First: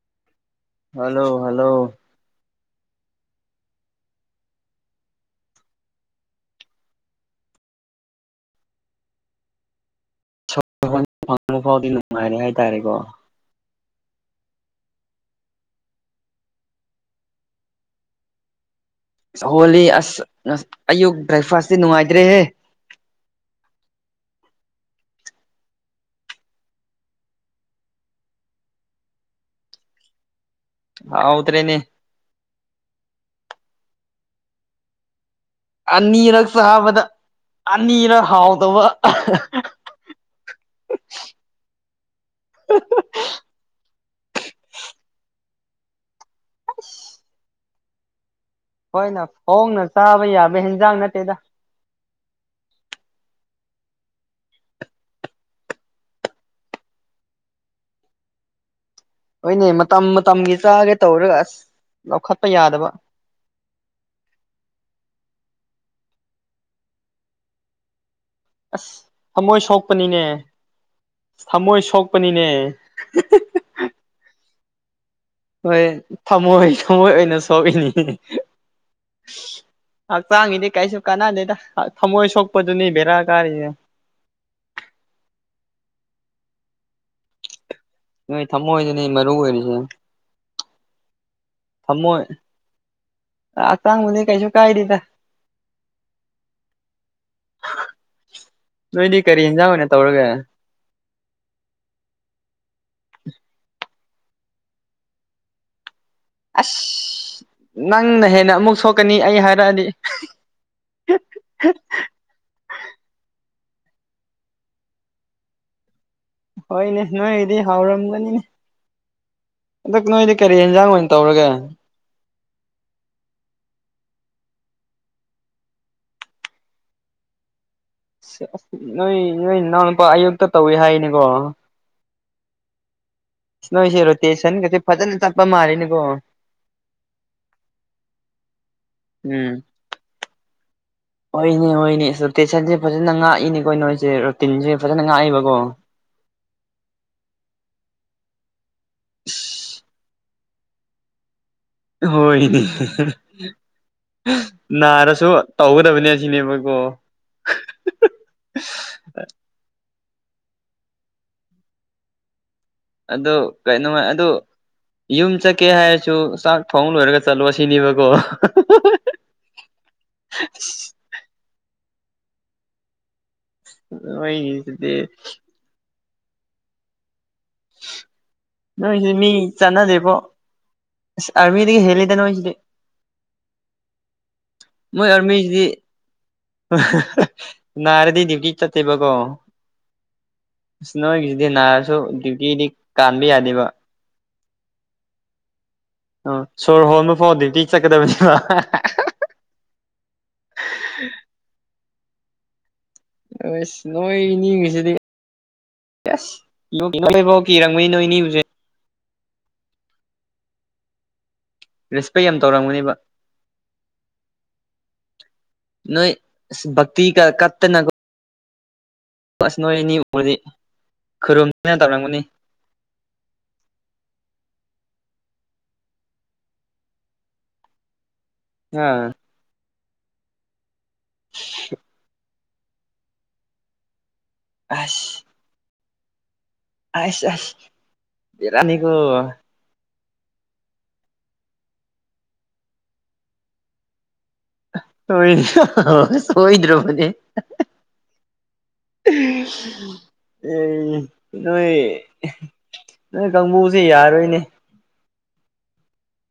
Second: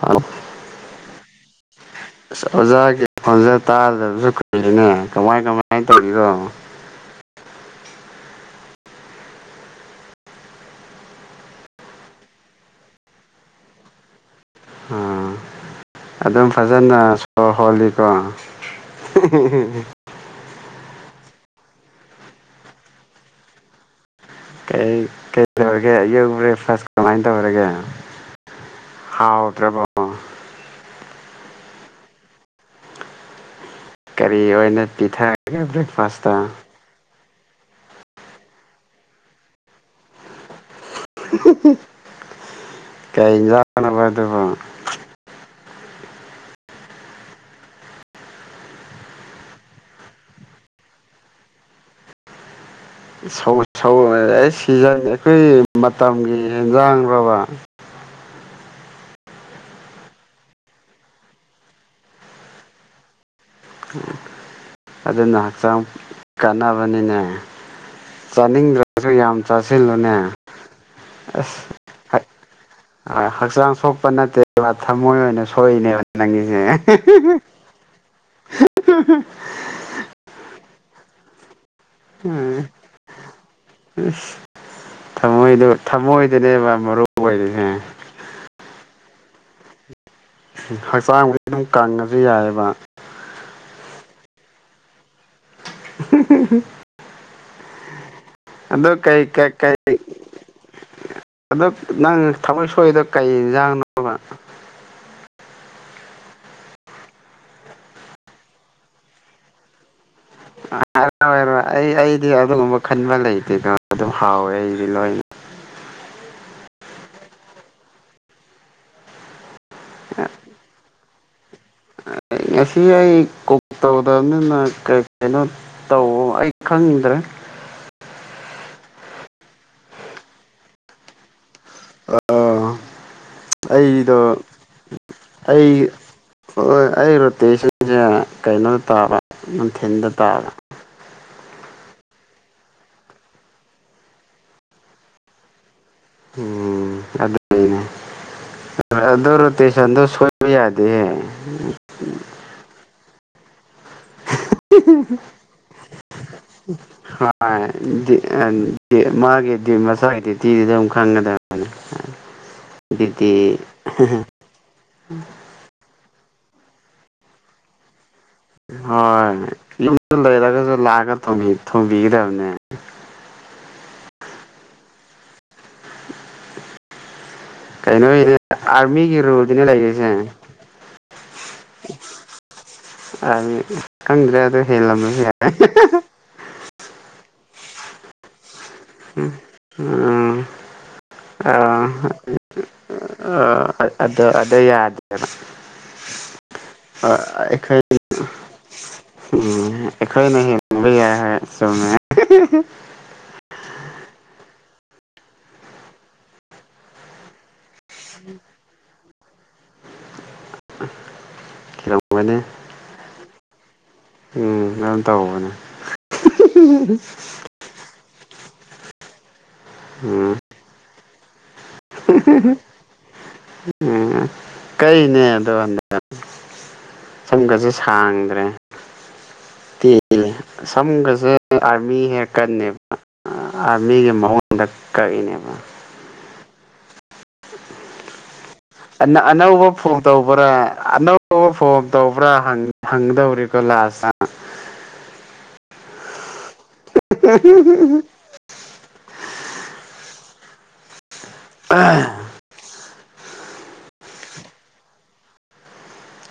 hello hello hello ꯑ ꯑꯣꯖꯥꯒꯤ ꯐꯣꯟꯁꯦ ꯇꯥꯗꯕꯁꯨ ꯀꯔꯤꯅꯦ ꯀꯃꯥꯏ ꯀꯃꯥꯏꯅ ꯇꯧꯕꯤꯅꯣ ꯐꯪꯕ ꯐꯥꯎꯗꯤ ꯅꯨꯡꯉꯥꯏꯔꯦ ꯍꯥꯏꯇꯥꯔꯦꯀꯣ ꯑ ꯑꯗꯨꯝ ꯐꯖꯅ ꯁ ꯍꯣꯜꯂꯤꯀꯣ ꯍꯣꯂꯤ ꯑꯁ ꯅ ꯑꯌꯨꯛ ꯕ꯭ꯔꯦꯛꯐꯥꯁꯁꯤ ꯅꯨꯡꯉꯥꯏꯖ꯭ꯔꯦꯍꯦ ꯀꯩ ꯇꯧꯔꯒꯦ ꯑꯌꯨꯛ ꯕ꯭ꯔꯦꯛꯐꯥꯁ ꯀꯃꯥꯏꯅ ꯇꯧꯔꯒꯦ ꯍꯥꯎꯗ꯭ꯔꯦꯕ ꯎꯗ꯭ꯔꯦꯅꯦ ꯀꯔꯤ ꯑꯣꯏꯅ ꯄꯤꯊꯛ ꯑꯅꯤꯔꯛꯁ ꯍꯥꯕꯗ ꯑꯅꯤꯔ ꯍꯥꯎꯗꯕ ꯀꯩꯖꯅ ꯑꯗꯨꯕꯣ [inaudible] ꯍꯣꯏꯅ ꯍꯣꯡꯅ ꯆꯥꯕ ꯌꯥꯕ ꯍꯟꯖꯥꯡ ꯅꯠꯇꯦꯗ ꯁ ꯑꯩ ꯁꯤꯖꯪ ꯑꯩꯈꯣꯏ ꯃꯇꯝꯒꯤ ꯍꯟꯖꯥꯡꯕ [inaudible] ꯍꯣꯏꯅꯦ ꯃꯇꯝ ꯃꯇꯝꯒꯤ ꯆꯥꯒꯦ ꯇꯧꯔꯒ ꯑꯁ ꯂꯧꯈꯠꯄ ꯌꯥꯗꯕ ꯑꯗꯨꯅ ꯍꯛꯆꯥꯡ ꯀꯥꯟꯅꯕꯅꯤꯅꯦ ꯑꯁ ꯆꯥꯅꯤꯡꯗ꯭ꯔꯁꯨ ꯌꯥꯝ ꯊꯃꯣꯏ ꯆꯥꯁꯤꯜꯂꯨꯅꯦ ꯁꯣꯛꯄꯅꯤꯅꯦ ꯊꯃꯣꯏ ꯁꯣꯛꯄꯅꯤꯅꯦ ꯑꯁ ꯍꯛꯆꯥꯡ ꯁꯣꯛꯄ ꯅꯠꯇꯦ ꯃꯣꯏ ꯑꯣꯏꯅ ꯍꯣꯏ ꯁꯣꯏꯏꯅꯦꯕ ꯅꯪꯒꯤꯁꯦ ꯊꯃꯣꯏ ꯊꯃꯣꯏ ꯑꯣꯏꯅ ꯁꯣꯛꯏꯅꯤ ꯍꯥꯎ ꯆꯥꯡꯉ ꯏꯗꯤꯦ ꯀꯩꯁꯨ ꯀꯅꯥꯗꯦ ꯎꯝ ꯊꯝꯃꯣꯏꯗ ꯊꯝꯃꯣꯏ ꯅꯦꯕ ꯃꯔꯨ ꯑꯣꯏꯁꯦ ꯅꯣꯏ ꯊꯝꯃꯣꯑꯣꯣꯏ ꯅ ꯃꯔ ꯑꯣꯏꯁ ꯍꯛꯆꯥꯡꯕꯨꯗꯤ ꯑꯗꯨꯝ ꯀꯪꯉꯁꯨ ꯌꯥꯏꯑꯕ ꯆꯥꯡꯅꯤ ꯀꯩꯁꯨ ꯀꯥꯏꯔꯤꯗ [inaudible] ꯑꯗꯣ ꯅꯣꯏꯗꯤ ꯀꯩ ꯀꯔꯤ ꯀ ꯌꯦꯟꯖꯥꯡ ꯑꯣꯏꯅ ꯀꯩ ꯇꯧꯔꯒꯦ ꯑꯗ ꯅꯪ ꯊꯃꯣꯏ ꯁꯣꯏꯗ ꯀꯩ ꯌꯦꯟꯖꯥꯡꯅꯣꯕ ꯑꯁ ꯅꯪꯅ ꯍꯦꯟꯅ ꯑꯃꯨꯛ ꯁꯣꯛꯀꯅꯤ ꯑꯩ ꯍꯥꯏꯔꯛꯑꯗꯤ ꯔꯔ ꯑꯩ ꯑꯩꯗꯤ ꯑꯗꯨꯒꯨꯝꯕ ꯈꯟꯕ ꯂꯩꯇꯦꯗ ꯑꯗꯨꯝ ꯍꯥꯎꯋꯦ ꯑꯩꯁꯦ ꯂꯣꯏ ꯍꯣꯏꯅꯦ ꯅꯣꯏꯒꯤꯗꯤ ꯍꯥꯎꯔꯝꯒꯅꯤꯅꯦ ꯍꯟꯗꯛ ꯅꯣꯏꯗꯤ ꯀꯔꯤ ꯌꯦꯟꯖꯥꯡ ꯑꯣꯏꯅ ꯇꯧꯔꯒꯦ ꯉꯁꯤ ꯑꯩ ꯀ ꯇꯧꯗꯕꯅꯤꯅ ꯀꯔꯤ ꯀꯩꯅꯣ ꯇꯧ ꯑꯩ ꯈꯪꯗ꯭ꯔꯦ ꯑꯁ ꯅꯣꯏ ꯅꯣꯏ ꯏꯅꯥꯎꯅꯨꯄꯥ ꯑꯌꯨꯛꯇ ꯇꯧꯏꯤ ꯍꯥꯏꯅꯤꯀꯣ ꯁ ꯅꯣꯏꯁꯤꯔꯣ ꯑꯩꯗꯣ ꯇꯦꯁꯟꯒꯁ ꯐꯖꯅ ꯆꯞꯄ ꯑꯩ ꯃꯥꯜꯂꯤꯅꯤꯀꯣ ꯍꯣꯏ ꯑꯩ ꯔꯣꯇꯦꯁꯟꯁꯦ ꯀꯩꯅꯣꯗ ꯇꯥꯕ ꯎꯝ ꯅꯨꯡꯊꯤꯤꯟꯗ ꯇꯥꯕ ꯍꯣꯏꯅꯦ ꯍꯣꯏꯅꯦ ꯑ ꯇꯦꯁꯟꯁꯦ ꯐꯖꯅ ꯉꯥꯛꯏꯅꯤꯀꯣ ꯅꯣꯏꯁꯦ ꯔꯨꯇꯤꯟꯁꯦ ꯐꯖꯅ ꯉꯥꯛꯏꯕꯀꯣ ꯎꯝ ꯑꯗꯨꯅꯦ ꯑꯗꯔꯣꯇ ꯁꯟꯗꯣꯁ ꯑꯣꯏꯕ ꯌꯥꯗꯦꯦ ꯍꯣꯏꯅꯤ ꯅꯥꯔꯁꯨ ꯇꯧꯒꯗꯕꯅꯦ ꯑꯁꯤꯅꯦꯕꯀꯣ ꯃꯁꯇꯤꯗꯨꯗ ꯑꯗꯨ ꯈꯪꯒꯗꯕꯅꯤ ꯗ꯭ꯌꯨꯇꯤ ꯑ ꯀꯩꯅꯣꯃꯥꯏ ꯑꯣ ꯌꯨꯝ ꯆꯠꯀꯦ ꯍꯥꯏꯔꯁꯨ ꯆꯥꯛ ꯊꯣꯡ ꯂꯣꯏꯔꯒ ꯆꯠꯂꯣ ꯁꯤꯅꯦꯕꯀꯣ ꯍꯣꯏ ꯌꯨꯝ ꯂꯩꯔꯒꯁꯨ ꯂꯥꯛꯑꯒ ꯊ ꯊ ꯤꯗ ꯑꯃꯅꯤꯅꯦ ꯑꯩ ꯁꯤꯗꯤ ꯀꯩꯅꯣꯅꯦ ꯑꯥꯔꯃꯤꯒꯤ ꯔꯨꯜꯗꯤꯅꯦ ꯂꯩꯔꯤꯁꯦ ꯑꯔꯃꯤꯗꯒꯤꯗꯒꯤ ꯍꯦꯜꯂꯗꯅꯣꯁꯤꯗꯤ ꯗꯤ ꯈꯪꯗ꯭ꯔꯦ ꯑꯗꯨꯗꯣ ꯍꯦꯜꯂꯝꯂ ꯌꯥꯔ ꯅꯔꯗꯤ ꯗ꯭ꯌꯨꯇꯤ ꯆꯠꯇꯦꯕꯀꯣ ꯎꯝ ꯑ ꯅꯣꯏꯒꯤꯁꯤꯗꯤ ꯑꯥ ꯅꯥꯔꯁꯨ ꯗ꯭ꯌꯨꯇꯤꯗꯤ ꯀꯥꯟꯕ ꯌꯥꯗꯦꯕ ꯑꯗꯣ ꯑꯗ ꯌꯥꯗꯦꯅ ꯑꯣ ꯁꯣꯔ ꯍꯣꯟꯕ ꯐꯥꯎ ꯇꯤ ꯆꯠꯀꯗꯕꯅꯦꯕ ꯎꯝ ꯑꯩꯈꯣꯏꯅ ꯂꯕ ꯌꯥ ꯍꯥꯏꯦ ꯁꯨꯝꯃꯦ ꯁ ꯅꯣꯏ ꯏ ꯅꯤꯡꯉꯁꯤꯗꯤ ꯔꯪꯃꯤ ꯅꯣ ꯏꯅꯤꯁꯦ [inaudible] ꯔꯦꯁꯄꯦꯛ ꯊꯤꯔꯝꯒꯅꯤ ꯌꯥꯝ ꯇꯧꯔꯝꯒꯅꯦꯕ ꯎꯝ ꯑꯗꯨꯝ ꯇꯧꯕꯅꯦ ꯅꯣꯏ ꯑꯁ ꯚꯛꯇꯤꯒ ꯋꯥꯁꯅꯅꯤ ꯎꯔꯤ ꯎꯝ ꯈꯨꯔꯨꯝ ꯎꯝ ꯀꯩꯅꯦ ꯑꯗꯣ ꯍꯟꯗ ꯁꯝꯒꯁ ꯁꯥꯡ ꯑꯝ ꯁꯝꯒꯁꯦ ꯑꯥꯔꯃꯤ ꯍꯦꯛ ꯀꯟꯅꯦꯕ ꯑꯥꯔꯃꯤꯒꯤ ꯃꯍ ꯗꯀꯥ ꯑꯁ ꯏꯅꯦꯕ ꯑꯁ ꯑꯁ ꯑ ꯕꯦꯔꯥꯅꯤꯀꯣ ꯑꯅꯕ ꯐꯣꯟ ꯇꯧꯕ꯭ꯔꯥ ꯑꯅꯧꯕ ꯐꯣꯟ ꯇꯧꯕ꯭ꯔꯥ ꯍꯪꯗꯧꯔꯤꯀꯣ ꯂꯥꯁꯇ ꯍꯣꯏ ꯍꯣꯏꯗ꯭ꯔꯣ ꯃꯅꯦ ꯑꯦ ꯅꯣꯏ ꯅꯣꯏ ꯀꯥꯡꯕꯨꯁꯦ ꯌꯥꯔꯣꯏꯅꯦ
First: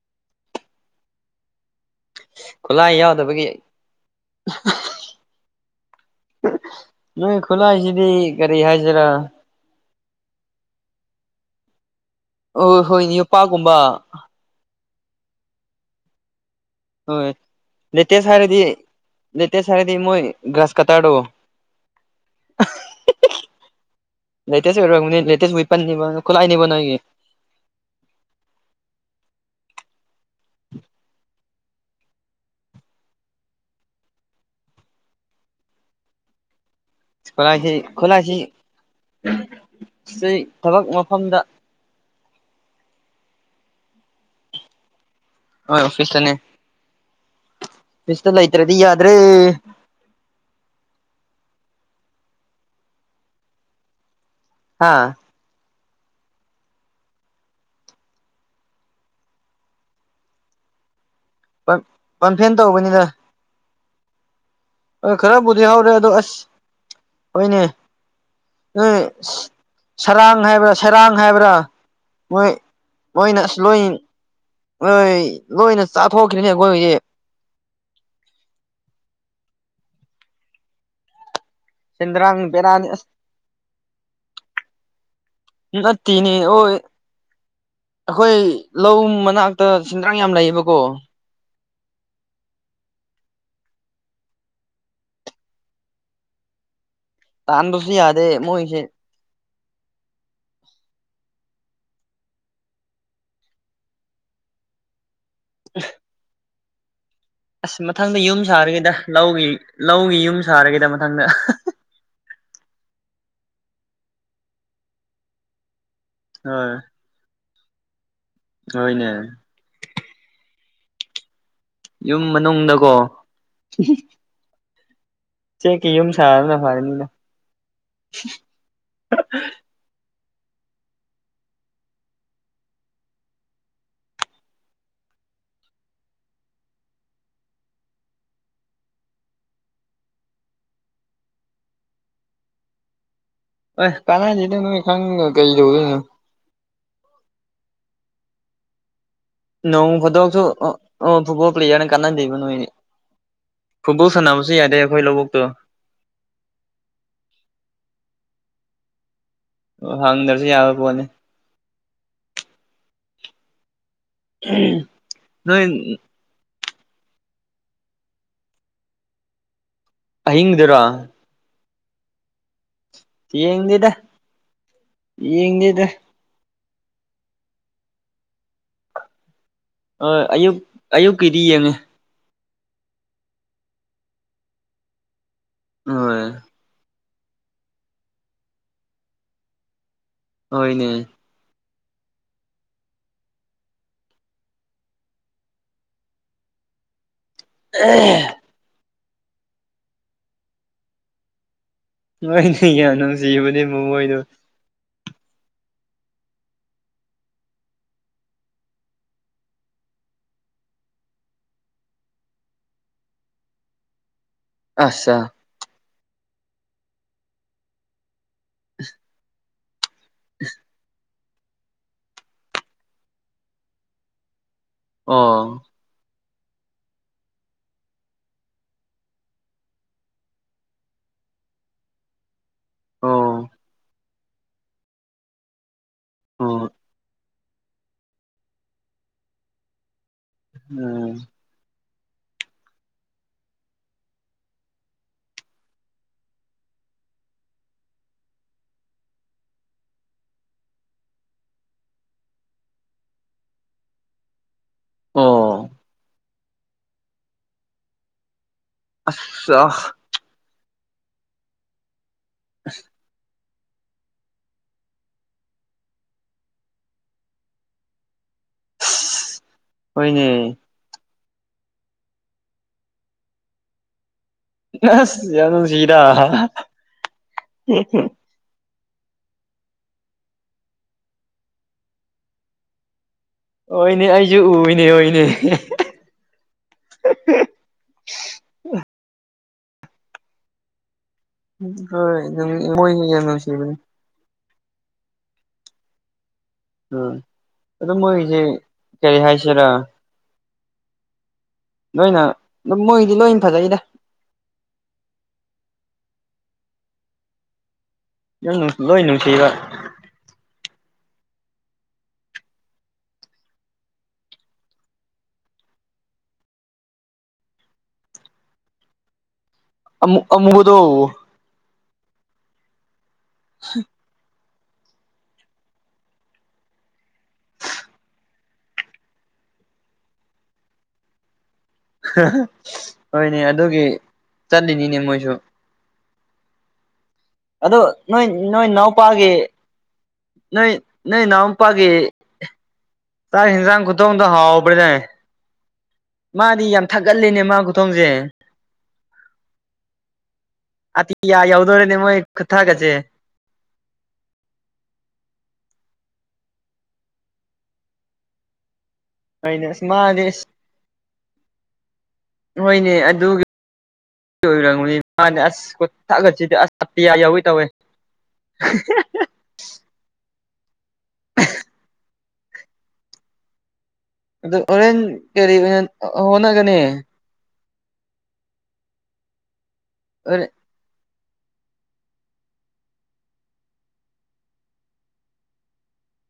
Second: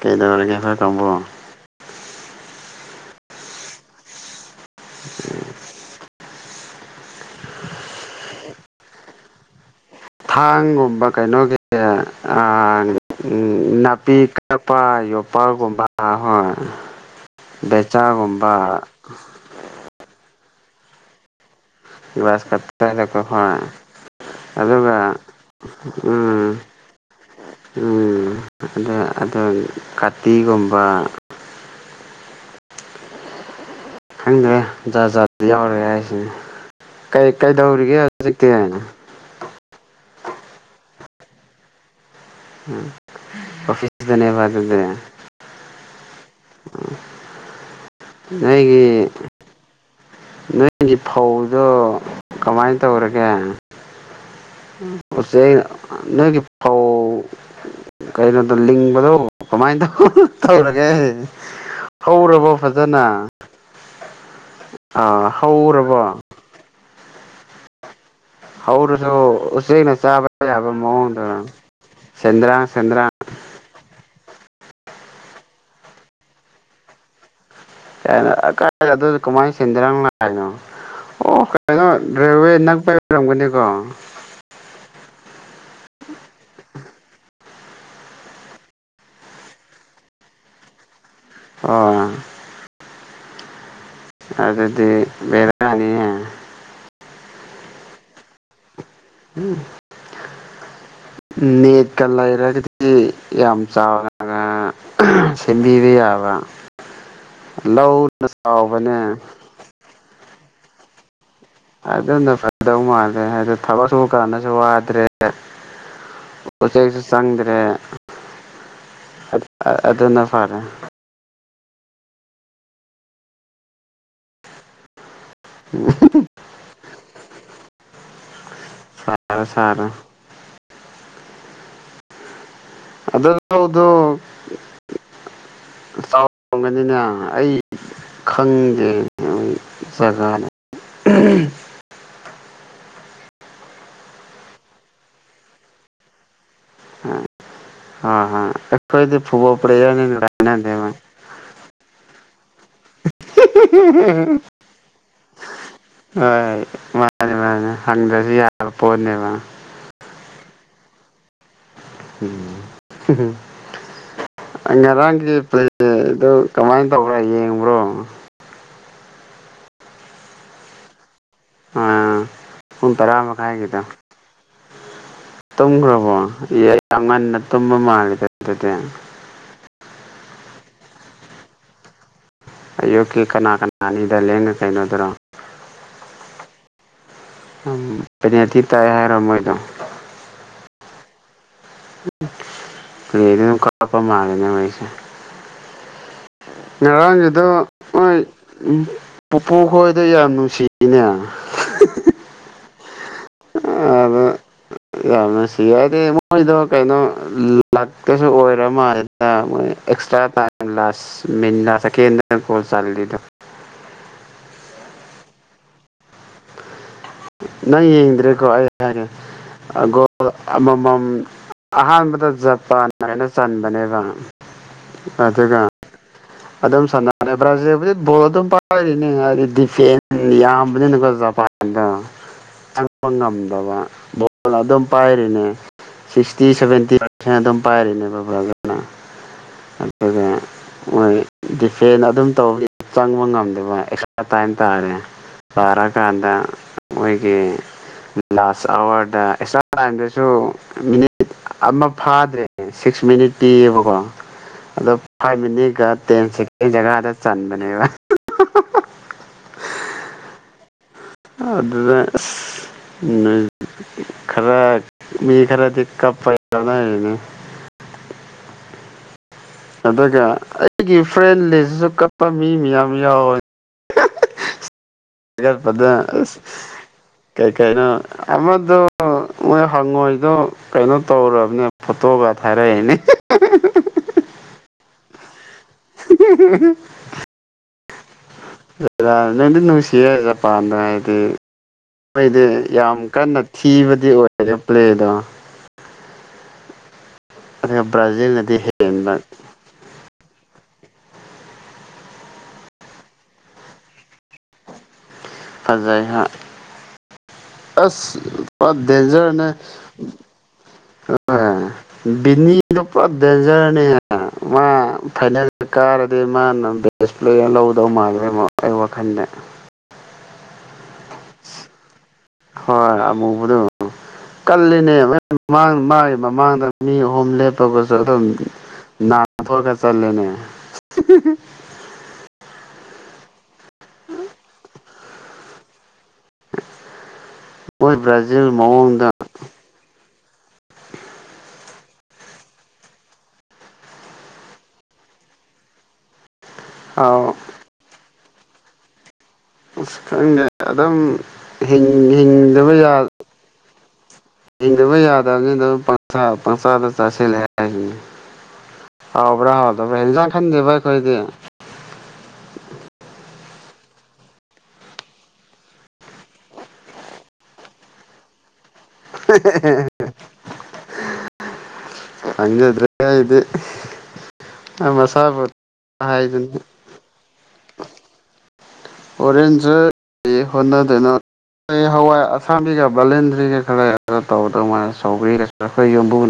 ꯀꯩꯗꯧꯔꯒꯦ ꯈꯔ ꯀꯪꯕꯨꯣ ꯈꯨꯂꯥꯏ ꯌꯥꯎꯗꯕꯒꯤ [inaudible] ꯅꯣꯏ ꯈꯨꯂꯥꯏꯁꯤꯗꯤ ꯀꯔꯤ ꯍꯥꯏꯁꯤꯔꯥ ꯊꯥꯡꯒꯨꯝꯕ ꯀꯩꯅꯣꯒꯤ ꯑꯣ ꯍꯣꯏ ꯌꯣꯄꯥꯛꯒꯨꯝꯕ ꯅꯥꯄꯤ ꯀꯛ ꯆꯄꯥ ꯌꯣꯄꯒꯨꯝꯕ ꯍꯣꯏ ꯍꯣꯏ ꯂꯦꯇꯦꯁ ꯕꯦꯆꯥꯒꯨꯝꯕ ꯍꯥꯏꯔꯗꯤ ꯂꯦꯇꯦꯁ ꯍꯥꯏꯔꯗꯤ ꯃꯣꯏ ꯒ꯭ꯔꯥꯁ ꯀꯇꯥꯔꯗꯣ ꯌꯕꯁ ꯀꯇꯥꯗꯀ ꯍ ꯂꯦꯇꯦ ꯑꯣꯏꯦꯦꯋꯅꯤ ꯎꯝ ꯈꯨꯣꯂꯥꯏꯅꯤꯕ ꯅꯣꯏꯒꯤ ꯎꯝ ꯑ ꯑ ꯀꯥꯇꯤꯒꯨꯝꯕ ꯈꯪꯗ꯭ꯔꯦ ꯖꯥ ꯖꯥ ꯌꯥꯎꯔꯦ ꯍꯥꯏꯁꯤꯅꯦ ꯀꯩ ꯈꯂꯁꯤ ꯀꯩꯗꯧꯔꯤꯒꯦ ꯈꯣꯂꯁꯤ ꯍꯧꯖꯤꯛꯇꯤ ꯊꯕꯛ ꯃꯐꯝꯗ ꯀꯐꯤꯁꯤꯁꯅꯦꯕ ꯑꯗꯨꯗꯦ ꯄꯤꯁꯇꯅꯦ ꯄꯤꯁꯇ ꯂꯩꯇ꯭ꯔꯗꯤ ꯌꯥꯗ꯭ꯔꯦ ꯅꯣꯏꯁꯤ ꯐꯧꯗꯣ ꯀꯃꯥꯏꯅ ꯇꯧꯔꯒꯦ ꯍꯥ ꯎꯆ ꯅꯣꯏꯒꯤ ꯄꯥꯎ ꯀꯩꯅꯣꯗꯣ ꯂꯤꯡꯕꯗꯣ ꯀꯃꯥꯏꯅ ꯇ ꯇꯧꯔꯒꯦ ꯍꯧꯔꯕꯣ ꯄꯝꯐꯦꯟ ꯐꯖꯅ ꯑ ꯑꯥ ꯈꯔꯕꯨꯗꯤ ꯍꯧꯔꯦ ꯑꯗꯣ ꯍꯧꯔꯕꯣ ꯑꯁ ꯍꯣꯏꯅꯦ ꯎ ꯍꯧꯔꯁꯨ ꯎꯆꯦꯛꯅ ꯁꯔꯥꯡ ꯍꯥꯏꯕ꯭ꯔꯥ ꯁꯔꯥꯡ ꯍꯥꯏꯕ꯭ꯔꯥ ꯆꯦꯗ꯭ꯔ ꯆꯦꯗ꯭ꯔ ꯂꯣꯏꯣꯏ ꯂꯣꯏꯅ ꯆꯥꯊꯣꯛꯈꯅꯤ ꯑꯩꯈꯣꯏꯒꯤꯁ ꯀꯅꯥꯏ ꯑꯗꯨ ꯀꯃꯥꯏꯅ ꯁꯤꯟꯗꯔ ꯍꯥꯏꯅꯣ ꯑꯣ ꯀꯩꯅꯣ ꯁꯦꯟꯗ꯭ꯔꯥꯡ ꯗꯦꯜꯋꯦ ꯅꯛ ꯕꯦꯔꯥꯅꯤ ꯑꯁ ꯄꯥꯏꯕꯤꯔꯝꯒꯅꯤꯀꯣ ꯅꯅꯤ ꯑꯣꯏ ꯑꯩꯈꯣꯏ ꯂꯧ ꯃꯅꯥꯛꯇ ꯁꯦꯟꯗ꯭ꯔꯥꯡ ꯌꯥꯝ ꯂꯩꯌꯦꯕꯀꯣ ꯑꯣ ꯑꯗꯨꯗꯤ ꯦꯔꯅꯤꯦ ꯇꯥꯟꯗꯁꯨ ꯌꯥꯗꯦ ꯃꯣꯏꯁꯦ ꯎꯝ ꯅꯦꯠꯀ ꯂꯩꯔꯒꯗꯤ ꯌꯥꯝ ꯆꯥꯎꯔ ꯁꯦꯝꯕꯤꯗ ꯌꯥꯕ ꯑꯁ ꯃꯊꯪꯗ ꯂꯧꯅ ꯌꯨꯝ ꯁꯥꯔꯒꯦꯗ ꯆꯥꯎꯕꯅꯦ ꯂꯧꯒꯤ ꯂꯧꯒꯤ ꯌꯨꯝ ꯁꯥꯔꯒꯦꯗ ꯃꯊꯪꯗ ꯑꯗꯨꯝꯅ ꯐꯗꯧ ꯃꯥꯜꯂꯦ ꯍꯥꯏꯗꯣ ꯊꯕꯛ ꯁꯨꯕ ꯀꯥꯟꯗꯁꯨ ꯋꯥꯗ꯭ꯔꯦ ꯍꯣꯏ ꯎꯆꯦꯛꯁꯨ ꯆꯪꯗ꯭ꯔꯦ ꯍꯣꯏꯅꯦ ꯑꯗꯨꯅ ꯐꯔꯦ ꯌꯨꯝ ꯃꯅꯨꯡꯗꯀꯣ ꯆꯦꯛ ꯀ ꯌꯨꯝ ꯁꯥꯔꯅ ꯐꯥꯏꯅꯤꯅ ꯁꯔꯦ ꯁꯔꯦ ꯑꯗꯥꯎꯗ ꯆꯥꯎꯔꯣꯡꯒꯅꯤꯅꯦ ꯑꯩ ꯈꯪꯗꯦ ꯒꯥꯅ ꯑ ꯀꯂ ꯆꯗ ꯅ ꯈ ꯀꯩꯗ ꯑꯈꯣꯏꯗꯤ ꯅꯣꯡ ꯐꯗꯣꯛꯁꯨ ꯐꯨꯠꯕꯣꯜ ꯄ꯭ꯂꯦꯌꯔꯅ ꯀꯥꯟꯅꯗꯦꯕ ꯅꯣꯏꯅꯦ ꯐꯨꯕꯨꯣ ꯁꯅꯕꯨꯁꯤ ꯌꯥꯗꯈꯣꯏ ꯂꯧꯕ ꯍꯣꯏ ꯃꯥꯅꯤ ꯃꯥꯅꯤ ꯍꯪꯗ꯭ꯔꯁꯨ ꯌꯥꯕ ꯄꯣꯠꯅꯦꯕ ꯑꯣ ꯍꯪꯗ꯭ꯔꯁꯨ ꯌꯥꯕ ꯄꯣꯠꯅꯦ ꯅꯣꯏ ꯉꯔꯥꯡꯒꯤꯩꯗꯣ ꯀꯃꯥꯏꯅ ꯇꯧꯕ꯭ꯔꯣ ꯌꯦꯡꯕ꯭ꯔꯣ ꯑꯍꯤꯡꯗꯨꯔꯥ ꯑ ꯎꯟ ꯇꯔꯥ ꯃꯈꯈꯥꯏꯒꯗꯣ ꯌꯦꯡꯗꯦꯗ ꯌꯦꯡꯗꯦꯗ ꯇꯨꯝꯈ꯭ꯔꯕꯣ ꯌꯥꯝ ꯉꯟꯅ ꯇꯨꯝꯕ ꯃꯥꯜꯂꯦꯗ ꯑꯗꯨꯗꯤ ꯑ ꯑꯌꯨꯛ ꯑꯌꯨꯛꯀꯤꯗꯤ ꯌꯦꯡꯉꯦ ꯑꯌꯨꯀꯤꯜ ꯀꯅꯥ ꯀꯅꯥꯅꯤꯗ ꯂꯦꯡꯉ ꯀꯩꯅꯣꯗꯔꯣ ꯍꯣꯏ ꯄꯩꯅꯊꯤ ꯇꯥꯏ ꯍꯥꯏꯔꯣ ꯃꯣꯏꯗ ꯍꯅꯦ ꯄ꯭ꯂꯦꯗꯤꯅ ꯀꯄꯥ ꯃꯥꯔꯤꯅ ꯃꯩꯁꯦ ꯉꯔꯥꯡꯁꯤꯗ ꯍꯣꯏ ꯄꯨꯄꯨ ꯈꯣꯏꯗ ꯌꯥꯝ ꯅꯨꯡꯁꯤꯅꯦ ꯃꯣꯏꯅꯦ ꯌꯥ ꯅꯨꯡꯁꯤꯕꯅꯦ ꯃꯕꯣꯏꯗꯣ ꯁꯤ ꯍꯥꯏꯗꯤ ꯃꯣꯏꯗꯣ ꯀꯩꯅꯣ ꯂꯥꯛꯇꯁꯨ ꯑꯣꯏꯔꯝ ꯃꯥꯗ ꯃꯣꯏ ꯑꯦꯛꯁꯇ꯭ꯔꯥ ꯇꯥꯏ ꯁ ꯃꯤꯅꯥ ꯁꯦꯀꯦꯟ ꯀꯣꯜ ꯆꯜ ꯑꯆꯥ ꯅꯪ ꯌꯦꯡꯗ꯭ꯔꯦꯀꯣ ꯑꯩ ꯍꯥꯏꯔꯦꯒꯣ ꯑꯃꯃꯝ ꯑꯍꯥꯟꯕꯗ ꯖꯄꯥꯟ ꯍꯥꯏꯅ ꯆꯟꯕꯅꯦꯕ ꯑꯗꯨꯒ ꯑꯣ [inaudible] ꯑꯗꯨꯝ ꯁꯥꯟꯅꯔꯦ ꯕ꯭ꯔꯥꯖꯤꯜꯕꯨꯗꯤ ꯕꯣꯜ ꯑꯗꯨꯝ ꯄꯥꯏꯔꯤꯅꯤ ꯍꯥꯏꯗꯤ ꯗꯤꯐꯦꯟ ꯌꯥꯝꯕꯅꯤꯅꯀꯣ ꯖꯄꯥꯟ ꯑꯗ ꯆꯪꯕ ꯑꯣ ꯉꯝꯗꯕ ꯣꯜ ꯑꯗꯨꯝ ꯄꯥꯏꯔꯤꯅꯦ ꯁꯤꯛꯁꯇꯤ ꯑꯣ ꯁꯚꯦꯟꯇꯤ ꯑꯗꯨꯝ ꯄꯥꯏꯔꯤꯅꯦꯕ꯭ꯔꯥꯒꯅ ꯑꯗꯨꯒ ꯎꯝ ꯃꯣꯏ ꯐꯦꯟ ꯑꯗꯨꯝ ꯇꯧꯕ ꯆꯪꯕ ꯉꯝꯗꯦꯕ ꯑꯦꯛꯁꯇ꯭ꯔꯥ ꯇꯥꯏꯝ ꯇꯥꯔꯦ ꯔꯒꯥꯟꯗ ꯃꯣꯏꯒꯤ ꯂꯥꯁ ꯑꯋꯥꯔꯗ ꯑꯦꯛꯁꯇ꯭ꯔꯥ ꯇꯥꯏꯝꯗꯁꯨ ꯃꯤꯅꯤꯠ ꯑꯃ ꯐꯥꯗ꯭ꯔꯦ ꯁꯤꯛꯁ ꯃꯤꯅꯤꯠ ꯄꯤꯌꯦꯕꯀꯣ ꯑꯗꯣ ꯐꯥꯏꯚ ꯑꯣ ꯃꯤꯅꯤꯠꯒ ꯇꯦꯟꯁꯦ ꯀꯩ ꯖꯒꯥꯗ ꯆꯟꯕꯅꯦꯕ ꯑꯆꯥ ꯑꯗꯨꯗ ꯎ ꯈꯔ ꯃꯤ ꯈꯔ ꯏꯀ ꯄꯥꯏꯂꯅꯅ ꯑꯗꯨꯒ ꯍꯣꯏꯅꯦ ꯑꯩꯒꯤ ꯐ꯭ꯔꯦꯟ ꯂꯤꯁꯁꯨ ꯀꯛꯄ ꯃꯤ ꯃꯌꯥꯝ ꯌꯥꯎꯋꯦ ꯑꯁ ꯌꯥꯝ ꯄꯗ ꯅꯨꯡꯁꯤꯗ ꯀꯩ ꯀꯥꯏꯩꯅꯣꯗꯨ ꯃꯣꯏ ꯍꯪꯉꯣꯏꯗꯣ ꯀꯩꯅꯣ ꯇꯧꯔꯕꯅꯦ ꯐꯣꯇꯣꯒ ꯊꯥꯔꯛꯏꯅꯦ ꯍꯅꯦ ꯑꯩꯁꯨ ꯎꯏꯅꯦ ꯑꯣꯏꯅꯦ ꯂꯩꯗꯤ ꯅꯨꯡꯁꯤꯄꯅ ꯑ ꯍꯣꯏ ꯑꯩꯣꯏꯗꯤ ꯑꯗꯨꯝ ꯌꯥꯝ ꯃꯣꯏꯁꯦ ꯀꯟꯅ ꯅꯨꯡꯁꯤꯕꯅꯤ ꯊꯤꯕꯗꯤ ꯑꯣꯏꯔꯔꯦ ꯄ꯭ꯂꯦꯗꯣ ꯎꯝ ꯑꯗꯨꯒ ꯑꯣ ꯃꯣꯏꯁꯤꯦ ꯕ꯭ꯔꯥꯖꯤꯜꯅꯗꯤ ꯍꯦꯟꯕ ꯀꯔꯤ ꯍꯥꯏꯁꯤꯔꯥ ꯅꯣꯏꯅ ꯑꯗꯨꯝ ꯃꯣꯏꯒꯤꯗꯤ ꯂꯣꯏꯅ ꯐꯖꯩꯗ ꯌꯥꯥꯏꯍ ꯑꯁ ꯂꯣꯏ ꯗꯦꯟꯖꯔꯅꯦ ꯅꯨꯡꯁꯤꯕ ꯕꯤꯅꯤꯗꯄꯥ ꯗꯖꯔꯅꯦ ꯃꯥ ꯐꯥꯏꯅꯦꯜ ꯀꯥꯔꯗꯤ ꯃꯥꯅ ꯕꯦꯁꯄ꯭ꯂꯦꯅ ꯂꯧꯗꯧ ꯃꯥꯜꯂꯦ ꯑꯩ ꯋꯥꯈꯜꯗ ꯑꯃꯨ ꯑꯃꯨꯕꯗꯣ ꯍꯣꯏꯕꯨ ꯀꯜꯂꯤꯅꯦ ꯃꯥꯡ ꯃꯥꯒꯤ ꯃꯃꯥꯡꯗ ꯃꯤ ꯑꯍꯨꯝ ꯂꯦꯞꯄꯒꯁꯨ ꯑꯗꯨꯝ ꯅꯅꯥ ꯊꯒ ꯆꯠꯂꯅꯦ ꯍꯣꯏꯅꯦ ꯑꯗꯨꯒꯤ ꯆꯠꯂꯤꯅꯤꯅꯦ ꯃꯣꯏꯁꯨ [inaudible] ꯑꯗꯣ ꯃꯣꯏ ꯅꯣꯏ ꯕ꯭ꯔꯥꯖꯤꯜ ꯅꯣꯏ ꯃꯑꯣꯡꯗ ꯅꯥꯎꯄꯥꯒꯤ ꯅ ꯅ ꯅꯝꯄꯥꯒꯦ ꯁꯥꯥꯏꯦ ꯏꯟꯁꯥꯡ ꯈꯨꯨꯊꯣ ꯍꯨꯗ ꯍꯥꯥꯎꯎ ꯄꯔꯦ ꯇ ꯃꯥꯗꯤ ꯌꯥꯝ ꯑꯥꯎ ꯊꯥꯒꯠꯂꯅꯦ ꯃꯥ ꯈꯨꯊꯣꯡꯁꯦ ꯑ ꯈꯪꯦ ꯑꯗꯨꯝ ꯑꯇꯤꯌꯥ ꯌꯧꯗꯣꯔꯦꯅꯦ ꯃꯣꯏ ꯍꯤꯡꯗꯕ ꯌꯥ ꯈꯨꯊꯥꯒꯠꯁꯦ ꯍꯗ ꯌꯥꯗꯅ ꯑꯥ ꯄꯁꯥꯗ ꯆ ꯑꯦꯂ ꯍꯥꯎꯕ꯭ꯔꯥ ꯍꯣꯏꯅꯦ ꯍꯗ ꯑꯁ ꯃꯥꯗꯤ ꯍꯦꯟꯖꯥꯡ ꯑꯁ ꯈꯟꯗꯦꯕ ꯑꯩꯈꯣꯏꯗꯤ ꯍ ꯑꯣꯏꯔꯝꯅꯤ ꯃꯥꯅꯦ ꯑꯁ ꯀ ꯊꯛꯑꯁꯤꯗꯤ ꯑꯁ ꯑꯇꯤꯌꯥ ꯌꯥꯎꯋꯤ ꯇꯧꯋꯦ [inaudible] ꯑꯗ꯭ꯔ ꯏꯗꯤ ꯑꯗꯨ ꯑꯣꯔꯦꯟ ꯀꯔꯤ ꯑꯣꯏꯅ ꯍꯥꯏꯗꯨꯅꯤ ꯍꯣꯠꯅꯒꯅꯤ ꯑꯣꯔꯦꯟꯖ ꯍꯣꯔꯦꯟ ꯍꯣꯠꯅꯗꯨꯅ ꯑꯩ ꯍꯋꯥꯏ ꯑꯁꯥꯕꯤꯒ ꯕꯂꯦꯟꯗ꯭ꯔꯤꯒ ꯈꯔ ꯇꯧꯕꯗ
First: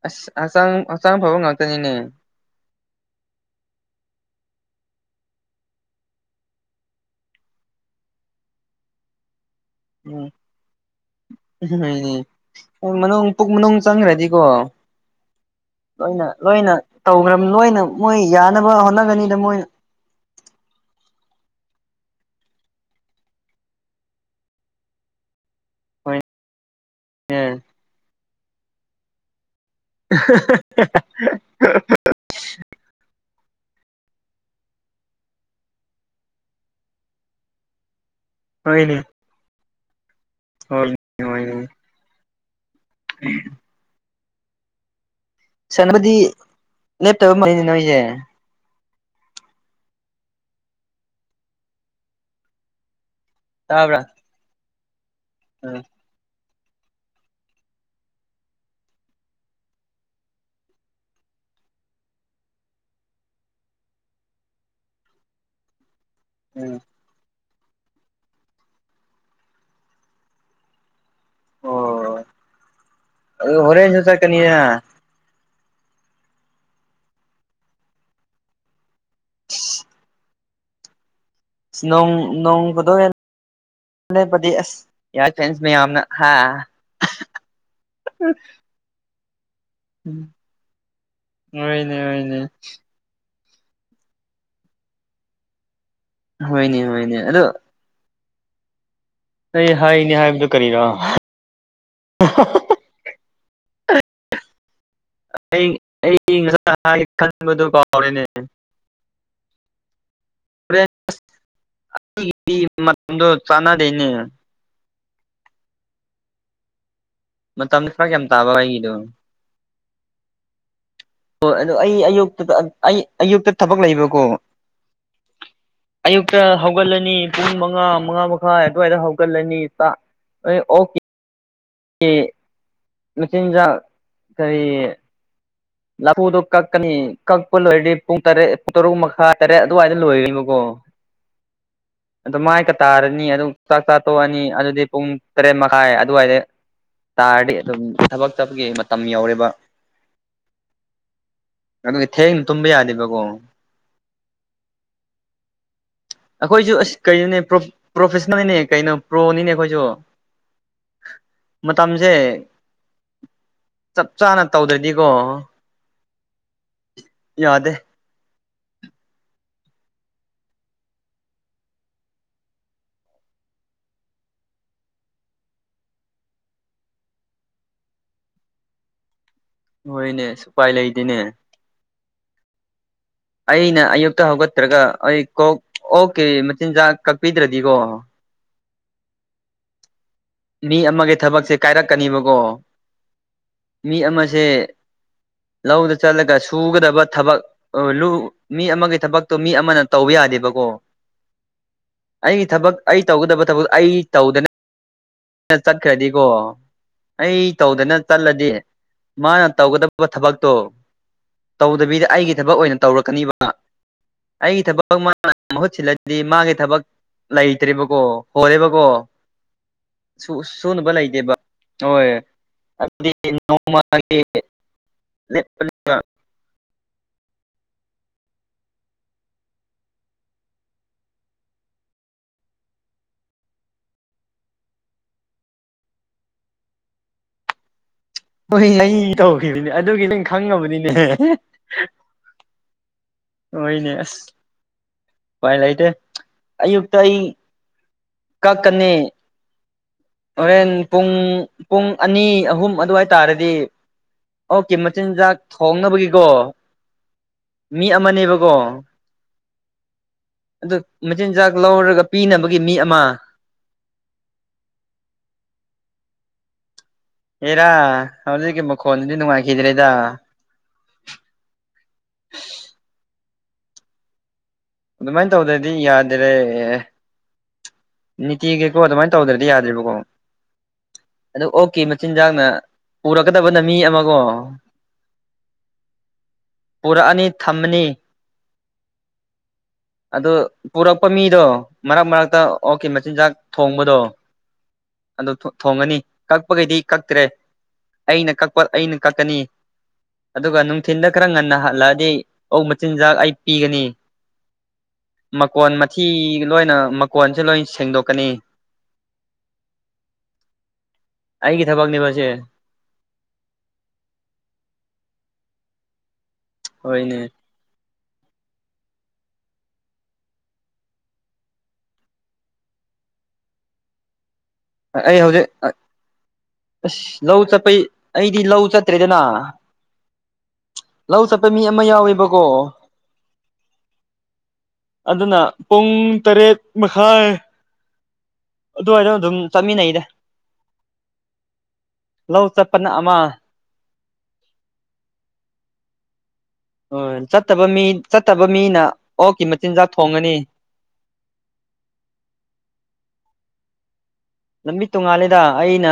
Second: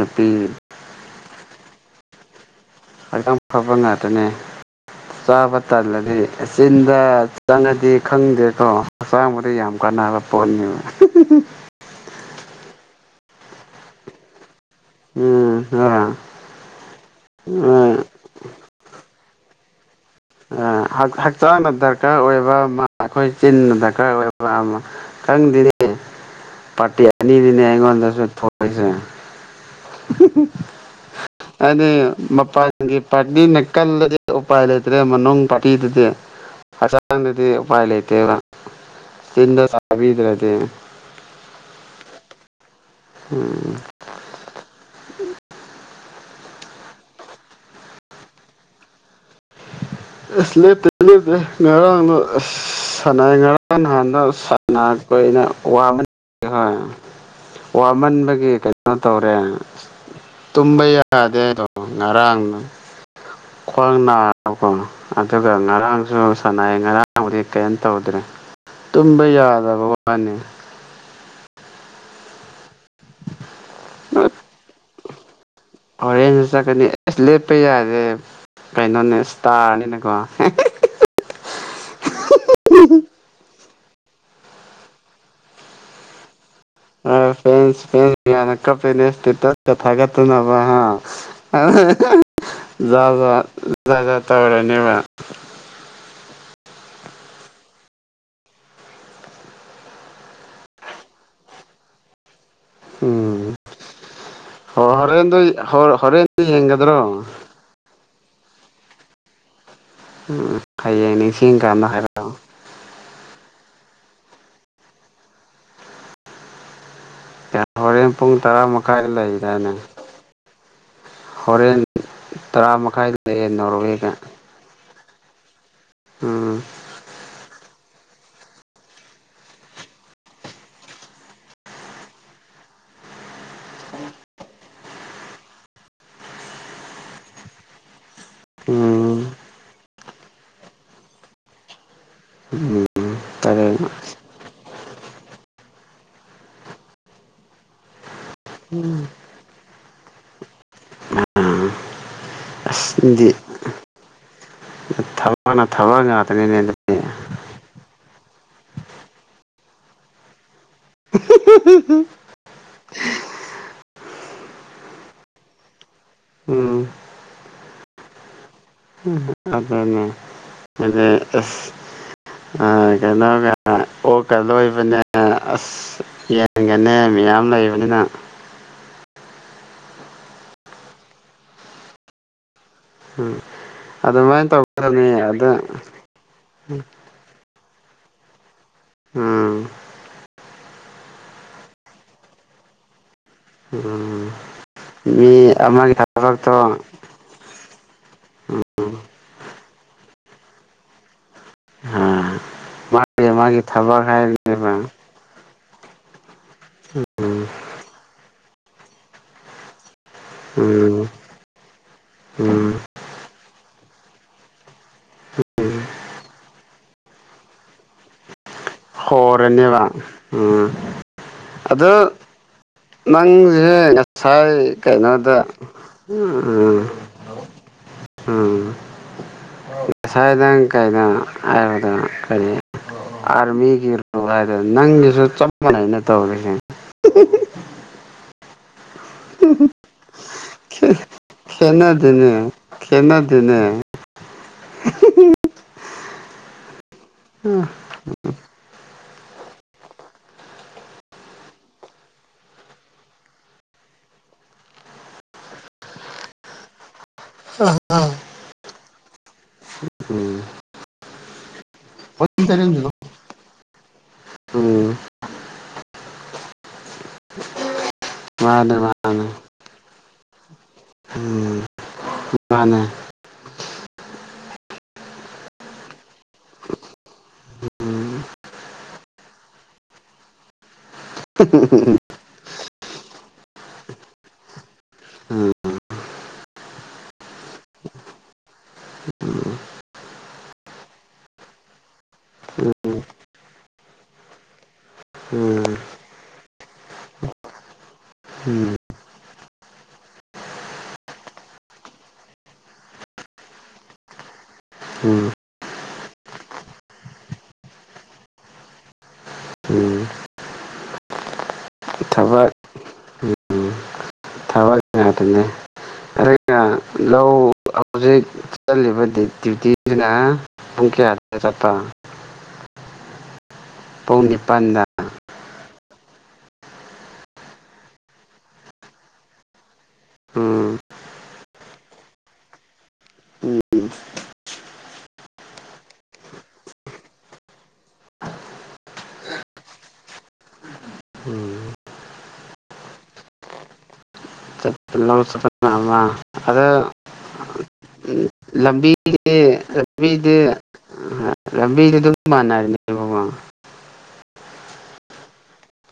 ꯑꯁ ꯑꯁꯥꯝ ꯑꯁꯥꯝ ꯐꯥꯎꯕ ꯉꯥꯛꯇꯅꯤꯅꯦ ꯍꯛꯆ ꯐꯕ ꯉꯥꯛꯇꯅꯦ ꯆꯥꯕ ꯇꯜꯂꯗꯤ ꯆꯤꯟꯗ ꯆꯪꯉꯗꯤ ꯈꯪꯗꯦꯀꯣꯛꯆꯥꯡ ꯌꯥꯝ ꯀ ꯅ ꯎꯝ ꯄꯣꯅꯤ ꯎ ꯃꯅꯨꯡ ꯄꯨꯛ ꯃꯅꯨꯡ ꯆꯪꯈ꯭ꯔꯗꯤꯀꯣ ꯎꯝ ꯑ ꯂꯣꯏꯅ ꯂꯣꯏꯅ ꯇꯧꯈ꯭ꯔꯕꯅꯤ ꯂꯣꯏꯅ ꯎꯝ ꯃꯣꯏ ꯌꯥꯅꯕ ꯍꯣꯠꯅꯒꯅꯤꯗ ꯃꯣꯏꯅ ꯍꯛꯆꯥꯡꯗ ꯗꯔꯀꯥꯔ ꯑꯣꯏꯕ ꯑꯃ ꯑꯩꯈꯣꯏ ꯆꯤꯟꯅ ꯗꯔꯀꯥꯔ ꯑꯣꯏꯕ ꯑꯃ ꯈꯪꯗꯅꯦ ꯍꯣꯏꯅꯦ ꯄꯥꯔꯇꯤ ꯑꯅꯤꯅꯤꯅꯦ ꯑꯩꯉꯣꯟꯗꯁꯨ ꯊꯣꯛꯣꯏꯁꯦ ꯑ ꯃꯄꯥꯒꯤ ꯄ ꯗꯤ ꯅꯥꯀꯜꯗꯗꯤ ꯎꯄꯥꯏ ꯂꯩꯇ꯭ꯔꯦ ꯃꯅꯨꯡ ꯄꯥꯇꯤꯗꯗꯤ ꯍꯛꯆꯥꯡꯗꯗꯤ ꯎꯄꯥꯏ ꯂꯩꯇ꯭ꯔꯦ ꯦꯕ ꯁꯤ ꯆꯕꯤꯗ꯭ꯔꯦ ꯍ ꯋꯥ ꯎꯝ ꯁꯅꯅꯕꯗꯤ ꯂꯦꯞꯇꯕ ꯃꯅꯤ ꯅꯣꯏꯁꯦ ꯑ ꯂꯦꯞꯇꯦꯦꯞꯇꯦ ꯉꯔꯥꯡꯗꯣ ꯑ ꯁꯥꯟꯅꯩ ꯉꯔꯥꯡ ꯇꯥꯕ꯭ꯔꯥ ꯅꯍꯥꯟꯅ ꯅꯅꯥꯈꯣꯏꯩꯅ ꯎꯝ ꯋꯥꯅꯤ ꯍꯣꯏ ꯋꯥꯃꯟꯕꯒꯤ ꯀꯩꯅꯣ ꯇꯧꯔꯦ ꯇꯨꯝꯕ ꯌꯥꯗꯦꯣ ꯉꯔꯥꯡꯅ ꯈ꯭ꯋꯥꯡꯅꯅꯥ ꯀꯣ ꯑꯗꯨꯒ ꯉꯔꯥꯡꯁꯨ ꯁꯥꯟꯅꯥꯏ ꯎꯝ ꯉꯔꯥꯡꯕꯨꯗꯤ ꯀꯩꯝ ꯇꯧꯗ꯭ꯔꯦ ꯇꯨꯝꯕ ꯌꯥꯗꯕ ꯋꯥꯅꯤ ꯑꯣ ꯍꯣꯔꯦꯟꯁꯨ ꯆ ꯀꯅꯤ ꯍꯣꯔꯦꯟ ꯆꯠꯀꯅꯤ ꯑꯦꯁ ꯂꯦꯞꯄ ꯌꯥꯗꯦ ꯀꯥꯏꯩꯅꯅꯦ ꯁꯇꯥꯔꯅꯤꯅꯀꯣ ꯅꯣꯡ ꯅꯣꯡ ꯀꯗ ꯄ ꯑ ꯌꯥꯗ ꯐꯅ ꯍꯥ ꯐ ꯐ ꯀ ꯅꯇ ꯀꯊꯥꯒꯇ ꯅꯕ ꯍꯣꯏꯅꯦ ꯍꯣꯏꯅꯦ ꯕ ꯂꯗ ꯇꯧꯔꯅꯦꯕ ꯍꯣꯏꯅꯦ ꯍꯅꯦ ꯑꯗꯣ ꯑꯩ ꯍꯥꯏꯅꯤ ꯍꯥꯏꯕꯗꯨꯣ ꯀꯔꯤꯔꯣ ꯎꯝ ꯍꯣ ꯍꯣꯔꯦꯟꯗꯣ ꯑꯩ ꯑꯩ ꯍꯣꯔꯦꯟꯗꯣ ꯉꯁꯥꯏ ꯌꯦꯡꯒꯗ꯭ꯔꯣ ꯍꯥꯏ ꯈꯟꯕꯗꯨꯣ ꯀꯥꯎꯔꯤꯅꯦ ꯎꯝ ꯍꯌꯦꯡꯅꯤꯁꯤꯡ ꯀꯥꯟꯗ ꯍꯥꯏꯣ ꯅꯗꯨ ꯆꯅꯥꯗ ꯏꯅꯤ ꯀꯌꯥ ꯃꯇꯝꯗꯣ ꯍꯣꯔꯦꯟ ꯐꯔꯛ ꯌꯥꯝ ꯄꯨꯡ ꯇꯥꯕ ꯇꯔꯥ ꯑꯩꯒꯤꯗꯣ ꯃꯈꯥꯏ ꯂꯩꯗꯅꯦ ꯍꯣꯏ ꯑꯗꯨ ꯑꯩ ꯑꯌꯨꯛꯇ ꯇꯔꯥ ꯑꯩ ꯃꯈꯥꯏꯗ ꯂꯩꯌꯦ ꯑꯌꯨꯛꯇ ꯊꯕꯛ ꯅꯣꯔꯋꯦꯒ ꯂꯩꯕꯀꯣ ꯑꯌꯨꯛꯇ ꯎꯝ ꯍꯧꯒꯠꯂꯅꯤ ꯄꯨꯡ ꯃꯉꯥ ꯃꯉꯥ ꯃꯈꯥꯏ ꯑꯗꯨꯋꯥꯏꯗ ꯍꯧꯒꯠꯂꯅꯤ ꯑꯣꯛꯀꯤ ꯀ ꯃꯆꯤꯟꯖꯥꯛ ꯀꯔꯤ ꯂꯐꯨꯗꯣ ꯀꯛꯀꯅꯤ ꯀꯛꯄ ꯂꯣꯏꯔꯗꯤ ꯄꯨꯡ ꯇꯔꯦꯠ ꯄꯨꯡ ꯇꯔꯨꯛ ꯎꯝ ꯃꯈꯥꯏ ꯇꯔꯦꯠ ꯑꯗꯨꯋꯥꯏꯗ ꯂꯣꯏꯔꯦꯕꯀꯣ [inaudible] ꯑꯗꯨ ꯃꯥꯏꯀ ꯎꯝ ꯇꯥꯔꯅꯤ ꯑꯗꯨ ꯇꯔꯦꯠ ꯆꯥꯛ ꯆꯥꯇꯣꯛꯑꯅꯤ ꯑꯗꯨꯗꯤ ꯄꯨꯡ ꯇꯔꯦꯠ ꯃꯈꯥꯏ ꯑꯗꯨꯋꯥꯏꯗ ꯇꯥꯔꯗꯤ ꯑꯗꯨꯝ ꯊꯕꯛ ꯆꯠꯄꯒꯤ ꯃꯇꯝ ꯌꯧꯔꯦꯕ ꯑꯗꯨꯒꯤ ꯊꯦꯡꯅ ꯇꯨꯝꯕ ꯑꯁ ꯌꯥꯗꯦꯕꯀꯣ ꯅꯪꯗꯤ ꯊꯕꯛꯅ ꯊꯕꯛ ꯉꯥꯛꯇꯅꯤꯅꯦ ꯑꯩꯈꯣꯏꯁꯨ ꯑꯗꯨꯗꯤ ꯑꯁ ꯀꯩꯅꯣꯅꯦ ꯄꯔꯐ ꯄ꯭ꯔꯣꯐꯦꯁꯅꯦꯜꯅꯤꯅꯦ ꯀꯩꯅꯣ ꯄ꯭ꯔꯣꯅꯤꯅꯦ ꯑꯩꯈꯣꯏꯁꯨ ꯃꯇꯝꯁꯦ ꯆꯞ ꯆꯥꯅ ꯇꯧꯗ꯭ꯔꯗꯤꯀꯣ ꯎꯝ ꯌꯥꯗꯦ ꯎ ꯑꯗꯨꯅꯤ ꯑꯗꯤ ꯑꯁ ꯑ ꯀꯩꯅꯣ ꯑꯣꯀ ꯂꯣꯏꯕꯅꯦ ꯑꯁ ꯌꯦꯟꯒꯅꯦ ꯃꯤꯌꯥꯝ ꯂꯩꯕꯅꯤꯅ [inaudible] ꯍꯣꯏꯅꯦ ꯁꯄꯥꯏ ꯂꯩꯗꯤꯅꯦ ꯎꯝ ꯑꯩꯅ ꯑꯌꯨꯛꯇ ꯑꯗꯨꯃꯥꯏꯅ ꯍꯧꯒꯠꯇ꯭ꯔꯒ ꯇꯧꯒꯗꯕꯅꯤ ꯑꯩ ꯑꯗ ꯀꯣꯛ ꯑꯣꯛꯀꯤ ꯃꯆꯤꯟꯖꯥꯛ ꯀꯛꯄꯤꯗ꯭ꯔꯗꯤ ꯏꯗꯤꯀꯣ ꯎꯝ ꯃꯤ ꯑꯃꯒꯤ ꯊꯕꯛꯁꯦ ꯀꯥꯏꯔꯛꯀꯅꯤꯕꯀꯣ ꯃꯤ ꯎꯝ ꯑꯃꯁꯦ ꯃꯤ ꯂꯧꯗ ꯑꯃꯒꯤ ꯆꯠꯂꯒ ꯊꯕꯛꯇꯣ ꯁꯨꯒꯗꯕ ꯊꯕꯛ ꯂꯨ ꯃꯤ ꯎꯝ ꯑꯃꯒꯤ ꯊꯕꯛꯇꯣ ꯃꯤ ꯑꯃꯅ ꯇꯧꯕ ꯌꯥꯗꯦꯕꯀꯣ ꯑ ꯑꯩꯒꯤ ꯊꯕꯛ ꯑꯩ ꯃꯥꯒꯤ ꯇꯧꯒꯗꯕ ꯃꯥꯒꯤ ꯊꯕꯛꯇ ꯑꯩ ꯊꯕꯛ ꯇꯧꯗꯅ ꯍꯥꯏꯕꯅꯦꯕ [inaudible] ꯆꯠꯈ꯭ꯔꯗꯤꯀꯣ ꯑꯩ ꯎꯝ ꯇꯧꯗꯅ ꯆꯠꯂꯗꯤ ꯃꯥꯅ ꯇꯧꯒꯗ ꯊꯕꯛꯇꯣ ꯎꯝ ꯇꯧꯗꯕꯤꯗ ꯑꯩꯒꯤ ꯊꯕꯛ ꯎꯝ ꯑꯣꯏꯅ ꯇꯧꯔꯛꯀꯅꯤꯕ ꯑꯩꯒꯤ ꯊꯕꯛ ꯃꯥꯅ ꯃꯍꯨꯠ ꯁꯤꯜꯂꯗꯤ ꯃꯥꯒꯤ ꯊꯕꯛ ꯂꯩꯇ꯭ꯔꯤꯕꯀꯣ ꯍꯣꯔꯦꯕ ꯍꯣꯔꯅꯦꯕ ꯎꯝ ꯁꯨꯅꯕ ꯂꯩꯇꯦꯕ ꯑꯗꯨ ꯍꯣꯏ ꯑꯗꯨꯗꯤ ꯅꯪꯁꯦ ꯅꯣꯡꯃꯒꯤ ꯉꯁꯥꯏ ꯀꯩꯅꯣꯗ ꯎꯝ ꯉꯁꯥꯏꯗ ꯀꯩꯏꯗ ꯍꯥꯏꯕꯗ ꯀꯔꯤ ꯑꯥꯔꯃꯤꯒꯤꯔ ꯍꯥꯏꯗ ꯅꯪꯒꯤꯁꯨ ꯆꯞ ꯃꯥꯟꯅꯅ ꯇꯧꯔꯤꯁꯦ ꯎꯝ ꯍꯣꯏ ꯑꯩ ꯇꯧꯈꯤꯕꯗꯨꯅꯦ ꯑꯗꯨꯒꯤ ꯅꯪ ꯈꯪꯉꯕꯅꯤꯅꯦ ꯈꯦꯠꯅꯗꯦꯅꯦ ꯈꯦꯠꯅꯗꯦꯅꯦ ꯍꯣꯏꯅꯦ ꯑꯁ ꯎꯄꯥꯏ ꯂꯩꯥꯏꯇꯦ ꯑꯌꯨꯛꯇ ꯑꯩ ꯎꯝ ꯀꯛꯀꯅꯤ ꯍꯣꯔꯦꯟ ꯄꯨꯡ ꯄꯨꯡ ꯑꯅꯤ ꯑꯍꯨꯝ ꯑꯗꯨꯋꯥꯏ ꯇꯥꯔꯗꯤ ꯑꯣꯛꯀꯤ ꯃꯆꯤꯟꯖꯥꯛ ꯊꯣꯡꯅꯕꯒꯤꯀꯣ ꯃꯤ ꯑꯃꯅꯦꯕꯀꯣ ꯑꯗꯨ ꯃꯆꯤꯟꯖꯥꯛ ꯂꯧꯔꯒ ꯎꯝ ꯄꯤꯅꯕꯒꯤ ꯃꯤ ꯑꯃ ꯑꯦꯔ ꯍꯧꯖꯤꯛꯀꯤ ꯃꯥꯅꯦ ꯃꯈꯣꯟꯜꯗꯗꯤ ꯃꯥꯅꯦ ꯅꯨꯡꯉꯥꯏꯈꯤꯗ꯭ꯔꯦꯗ ꯎꯝ ꯃꯥꯅꯦ ꯑꯗꯨꯃꯥꯏꯅ ꯇꯧꯗꯗꯤ ꯌꯥꯗꯔꯦ ꯎꯝ ꯅꯤꯇꯤꯒꯤꯀꯣ ꯑꯗꯨꯃꯥꯏꯅ ꯇꯧꯗ꯭ꯔꯗꯤ ꯌꯥꯗ꯭ꯦꯔꯤꯕꯀꯣ ꯑꯗꯨ ꯑꯣꯛꯀꯤ ꯃꯆꯤꯟꯖꯥꯛꯅ ꯄꯨꯔꯛꯀꯗꯕꯅ ꯃꯤ ꯑꯃꯀꯣ ꯎꯝ ꯄꯨꯔꯛꯑꯅꯤ ꯊꯝꯃꯅꯤ ꯑꯗꯨ ꯄꯨꯔꯛꯄ ꯃꯤꯗꯣ ꯃꯔꯛ ꯃꯔꯛꯇ ꯎꯝ ꯑꯣꯛꯀꯤ ꯃꯆꯤꯟꯖꯥꯛ ꯊꯣꯡꯕꯗꯣ ꯑꯗꯨ ꯎꯝ ꯊꯣꯡꯉꯅꯤ ꯀꯛꯄꯒꯩꯗꯤ ꯀꯛꯇ꯭ꯔꯦ ꯑꯩꯅ ꯀꯛꯄ ꯎꯝ ꯑꯩꯅ ꯀꯛꯀꯅꯤ ꯑꯗꯨꯒ ꯅꯨꯡꯊꯤꯤꯟꯗ ꯈꯔ ꯉꯟꯅ ꯍꯜꯂꯛꯑꯗꯤ ꯑꯣ ꯃꯆꯤꯟꯖꯥꯛ ꯑꯩ ꯄꯤꯒꯅꯤ ꯎꯝ ꯃꯀꯣꯟ ꯃꯊꯤ ꯂꯣꯏꯅ ꯃꯀꯣꯟ ꯁ ꯂꯣꯏ ꯁꯦꯡꯗꯣꯛꯀꯅꯤ ꯑꯩꯒꯤ ꯊꯕꯛꯅꯦꯕꯁꯦ ꯊꯕ ꯎꯝ ꯊꯥꯕ ꯉꯇꯅꯦꯦ ꯍꯣꯏꯅꯦ ꯍꯧꯖꯤꯛ ꯆꯠꯂꯤꯕ ꯗ꯭ꯌꯨꯇꯤꯁꯤꯅ ꯄꯨꯡ ꯀꯌꯥꯗ ꯆꯠꯄ [inaudible] ꯄꯥꯎꯅꯤ ꯑꯩ ꯍꯧꯖꯤꯛ ꯑꯁ ꯂꯧ ꯆꯠꯄꯩ ꯑꯩꯗꯤ ꯂꯧ ꯆꯠꯇ꯭ꯔꯦꯗꯅ ꯎꯝ ꯂꯧ ꯆꯠꯄ ꯃꯤ ꯑꯃ ꯌꯥꯎꯋꯦꯕꯀꯣ ꯎꯝ ꯑꯗꯨꯅ ꯄꯨꯡ ꯇꯔꯦꯠ ꯃꯈꯥꯏ ꯑꯗꯨꯏꯗ ꯑꯗꯨꯝ ꯆꯠꯃꯤꯟꯅꯩꯗ ꯎꯝ ꯂꯧ ꯆꯠꯄꯅ ꯑꯃ ꯆꯠꯄ ꯂꯧ ꯆꯠꯄꯅ ꯑꯃ ꯑꯗ ꯍꯣꯏ ꯆꯠꯇꯕ ꯃꯤ ꯆꯠꯇꯕ ꯃꯤꯅ ꯂꯝꯕꯤꯗꯤ ꯑꯣꯛꯀꯤ ꯃꯆꯤꯟꯖꯥꯛ ꯊꯣꯡꯒꯅꯤ ꯂꯝꯕꯤꯗꯤ ꯂꯝꯕꯤꯗꯨ ꯑꯗꯨꯝ ꯃꯥꯟꯅꯔꯤꯅꯦꯕꯕꯥ ꯂꯝꯕꯤ ꯇꯣꯡꯉꯥꯂꯦꯗ ꯑꯩꯅ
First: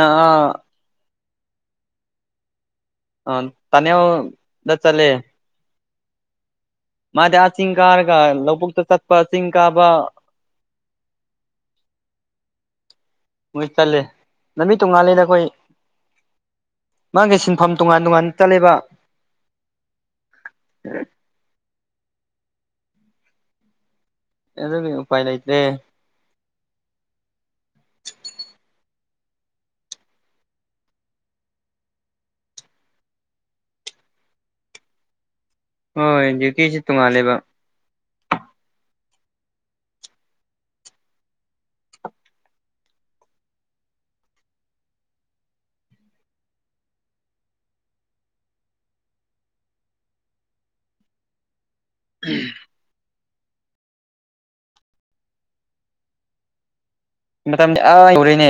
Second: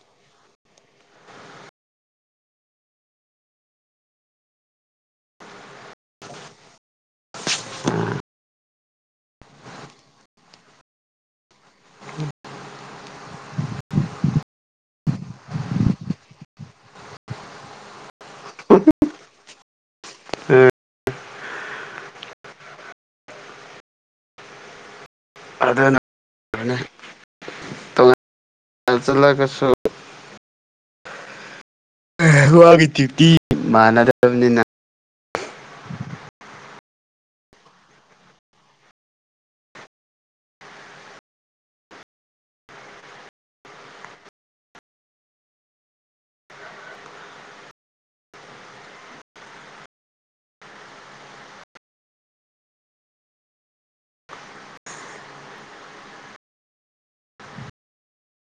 ꯑ ꯇꯅꯦ ꯆꯂꯦ ꯃꯥꯗꯤꯌꯥꯁꯤꯡꯤꯡ ꯀꯥꯔꯒ ꯂꯣꯛ ꯁꯠꯄꯜ ꯀꯕꯥ ꯆꯜꯂꯦ ꯅꯨꯃꯤꯠ ꯇꯣꯡꯉꯥꯜꯂꯤꯗ ꯑꯩꯈꯣꯏ ꯃꯥꯒꯤ ꯁꯤꯟꯐꯝ ꯇꯣꯉꯥꯟ ꯇꯣꯉꯥꯟ ꯆꯠꯂꯤꯦꯕ ꯑꯦ ꯑꯦꯗꯣ ꯎꯄꯥꯏ ꯂꯩꯥꯏꯇꯦ ꯑꯗꯨꯅ ꯆ ꯆꯂ ꯀꯁꯨ ꯍꯋꯥꯒꯤ ꯇ꯭ꯌꯨꯇꯤ ꯃꯥꯟꯅꯗ꯭ꯔꯕꯅꯤꯅ ꯍꯣꯏ ꯗ꯭ꯌꯨꯇꯁꯤ ꯇꯣꯡꯉꯥꯜꯂꯦꯕ ꯎꯝ [inaudible]